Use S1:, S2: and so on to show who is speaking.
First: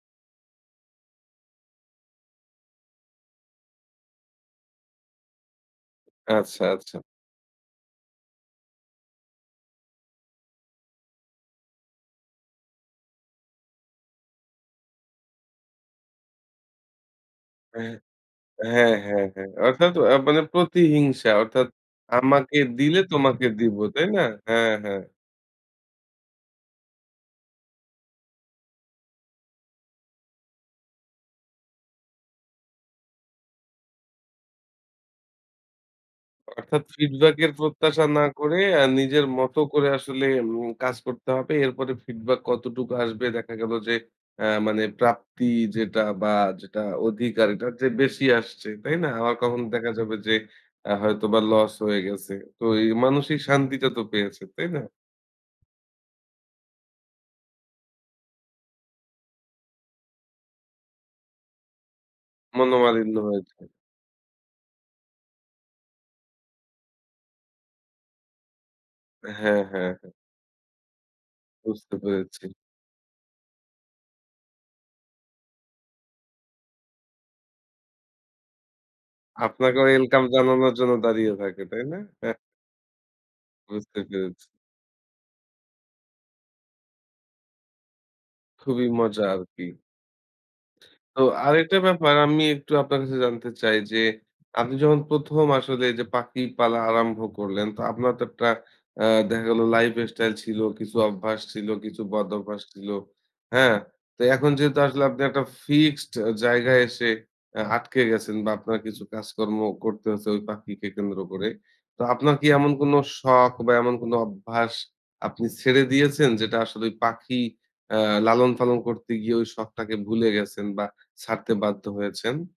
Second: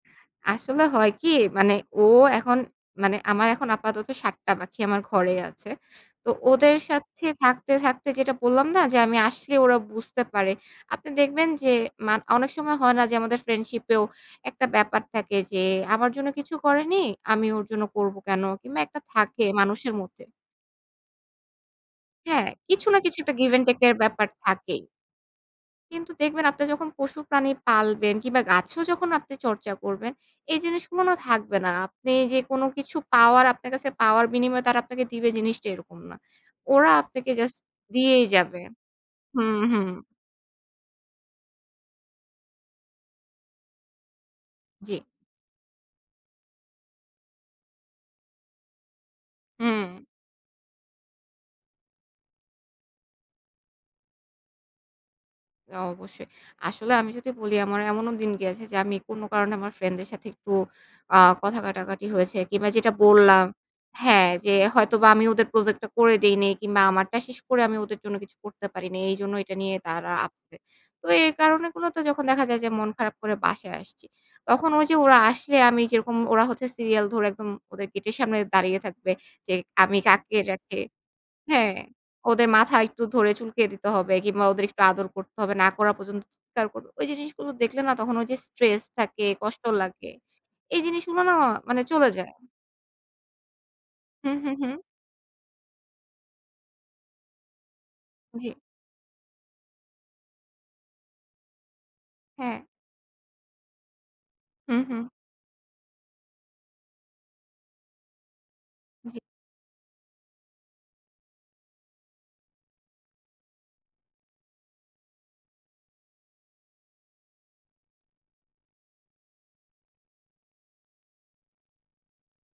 S1: আসলে হয় কি মানে ও এখন, মানে আমার এখন আপাতত ৭ টা পাখি আমার ঘরে আছে। তো
S2: আচ্ছা,
S1: ওদের
S2: আচ্ছা।
S1: সাথে থাকতে, থাকতে যেটা বললাম না যে আমি আসলে ওরা বুঝতে পারে। আপনি দেখবেন যে মান অনেক সময় হয় না যে আমাদের ফ্রেন্ডশিপ এও একটা ব্যাপার থাকে যে আমার জন্য কিছু করেনি। আমি ওর জন্য
S2: হ্যাঁ।
S1: করব কেনো? কিংবা
S2: হ্যাঁ,
S1: একটা
S2: হ্যাঁ,
S1: থাকে
S2: হ্যাঁ। অর্থাৎ
S1: মানুষের
S2: আ
S1: মধ্যে।
S2: মানে প্রতিহিংসা অর্থাৎ
S1: হ্যাঁ,
S2: আমাকে
S1: কিছু না
S2: দিলে
S1: কিছু একটা
S2: তোমাকে
S1: গিভ এন টেক
S2: দিবো,
S1: এর
S2: তাই না?
S1: ব্যাপার
S2: হ্যাঁ,
S1: থাকেই।
S2: হ্যাঁ।
S1: কিন্তু দেখবেন আপনি যখন পশু প্রাণী পালবেন কিংবা গাছও যখন আপনি চর্চা করবেন, এই জিনিসগুলোও থাকবে না। আপনি যে কোনো কিছু পাওয়ার আপনার কাছে পাওয়ার বিনিময়ে তারা আপনাকে দিবে জিনিসটা এরকম না।
S2: অর্থাৎ
S1: ওরা আপনাকে
S2: ফিডব্যাক এর
S1: জাস্ট
S2: প্রত্যাশা না
S1: দিয়েই
S2: করে
S1: যাবে
S2: আ নিজের মত
S1: হুম,
S2: করে
S1: হুম।
S2: আসলে এম কাজ করতে হবে। এরপরে ফিডব্যাক কতটুকু আসবে দেখা গেল যে অ্যা মানে
S1: জ্বী।
S2: প্রাপ্তি যেটা বা যেটা অধিকার এটার চেয়ে বেশি আসছে। তাই না? আবার কখন দেখা
S1: হুম।
S2: যাবে যে আ হয়তোবা লস হয়ে গেছে। তো এই মানুষিক শান্তিটা তো পেয়েছেন। তাই না?
S1: অবশ্যই। আসলে আমি যদি বলি আমার এমনও দিন গেছে, যে আমি কোনো কারণে আমার ফ্রেন্ড দের সাথে একটু আ কথা কাটাকাটি হয়েছে কিংবা যেটা
S2: মনোমালিন্য
S1: বললাম
S2: হয়েছে।
S1: হ্যাঁ, যে হয়তোবা আমি ওদের প্রজেক্ট টা করে দেইনি কিংবা আমারটা শেষ করে আমি ওদের জন্য কিছু করতে পারি নাই। এইজন্য এইটা
S2: হ্যাঁ,
S1: নিয়ে
S2: হ্যাঁ, হ্যাঁ।
S1: তারা আপসেট। তো এই
S2: বুঝতে
S1: কারণগুলোতে যখন দেখা
S2: পেরেছি।
S1: যায় যে মন খারাপ করে বাসায় আসছি। তখন ওই যে ওরা আসলে আমি যেরকম, ওরা হচ্ছে সিরিয়াল ধরে একদম ওদের গেটের সামনে দাঁড়িয়ে থাকবে। যে
S2: আপনাকে
S1: আমি
S2: ওয়েলকাম
S1: কাকে
S2: জানানোর
S1: রেখে
S2: জন্য দাঁড়িয়ে থাকে,
S1: হ্যাঁ,
S2: তাই না?
S1: ওদের মাথা একটু ধরে চুলকিয়ে দিতে
S2: বুঝতে
S1: হবে
S2: পেরেছি।
S1: কিংবা ওদের একটু আদর করতে হবে। না করা পর্যন্ত চিৎকার করবে। ওই জিনিসগুলো দেখলে না তখন ওই যে স্ট্রেস
S2: খুবই মজা
S1: থাকে, কষ্ট
S2: আরকি।
S1: লাগে। এই
S2: তো
S1: জিনিসগুলো না
S2: আরেকটা
S1: মানে চলে
S2: ব্যাপার
S1: যায়।
S2: আমি একটু আপনার কাছে জানতে চাই যে,
S1: হু, হু,
S2: আপনি
S1: হু।
S2: যখন ১ম আসলে যে পাখি পালা আরম্ভ করলেন। তো আপনার তো একটা
S1: জ্বী।
S2: আ দেখা গেল লাইফ স্টাইল ছিল, কিছু অভ্যাস ছিল, কিছু বদ-অভ্যাস
S1: হ্যাঁ।
S2: ছিল। হ্যাঁ? তো এখন যেহেতু
S1: হুম, হুম।
S2: আসলে আপনি একটা ফিক্সড জায়গায় এসে আ আটকে গেছেন। বা আপনার কিছু
S1: জ্বী।
S2: কাজকর্মও করতে হয়েছে ওই পাখিকে কেন্দ্র করে। তো আপনার কি এমন কোনো শখ বা এমন কোনো অভ্যাস আপনি ছেড়ে দিয়েছেন, যেটা আসলে ঐ পাখি অ্যা লালন-পালন করতে গিয়ে ওই শখটাকে ভুলে গেছেন বা ছাড়তে বাধ্য হয়েছেন?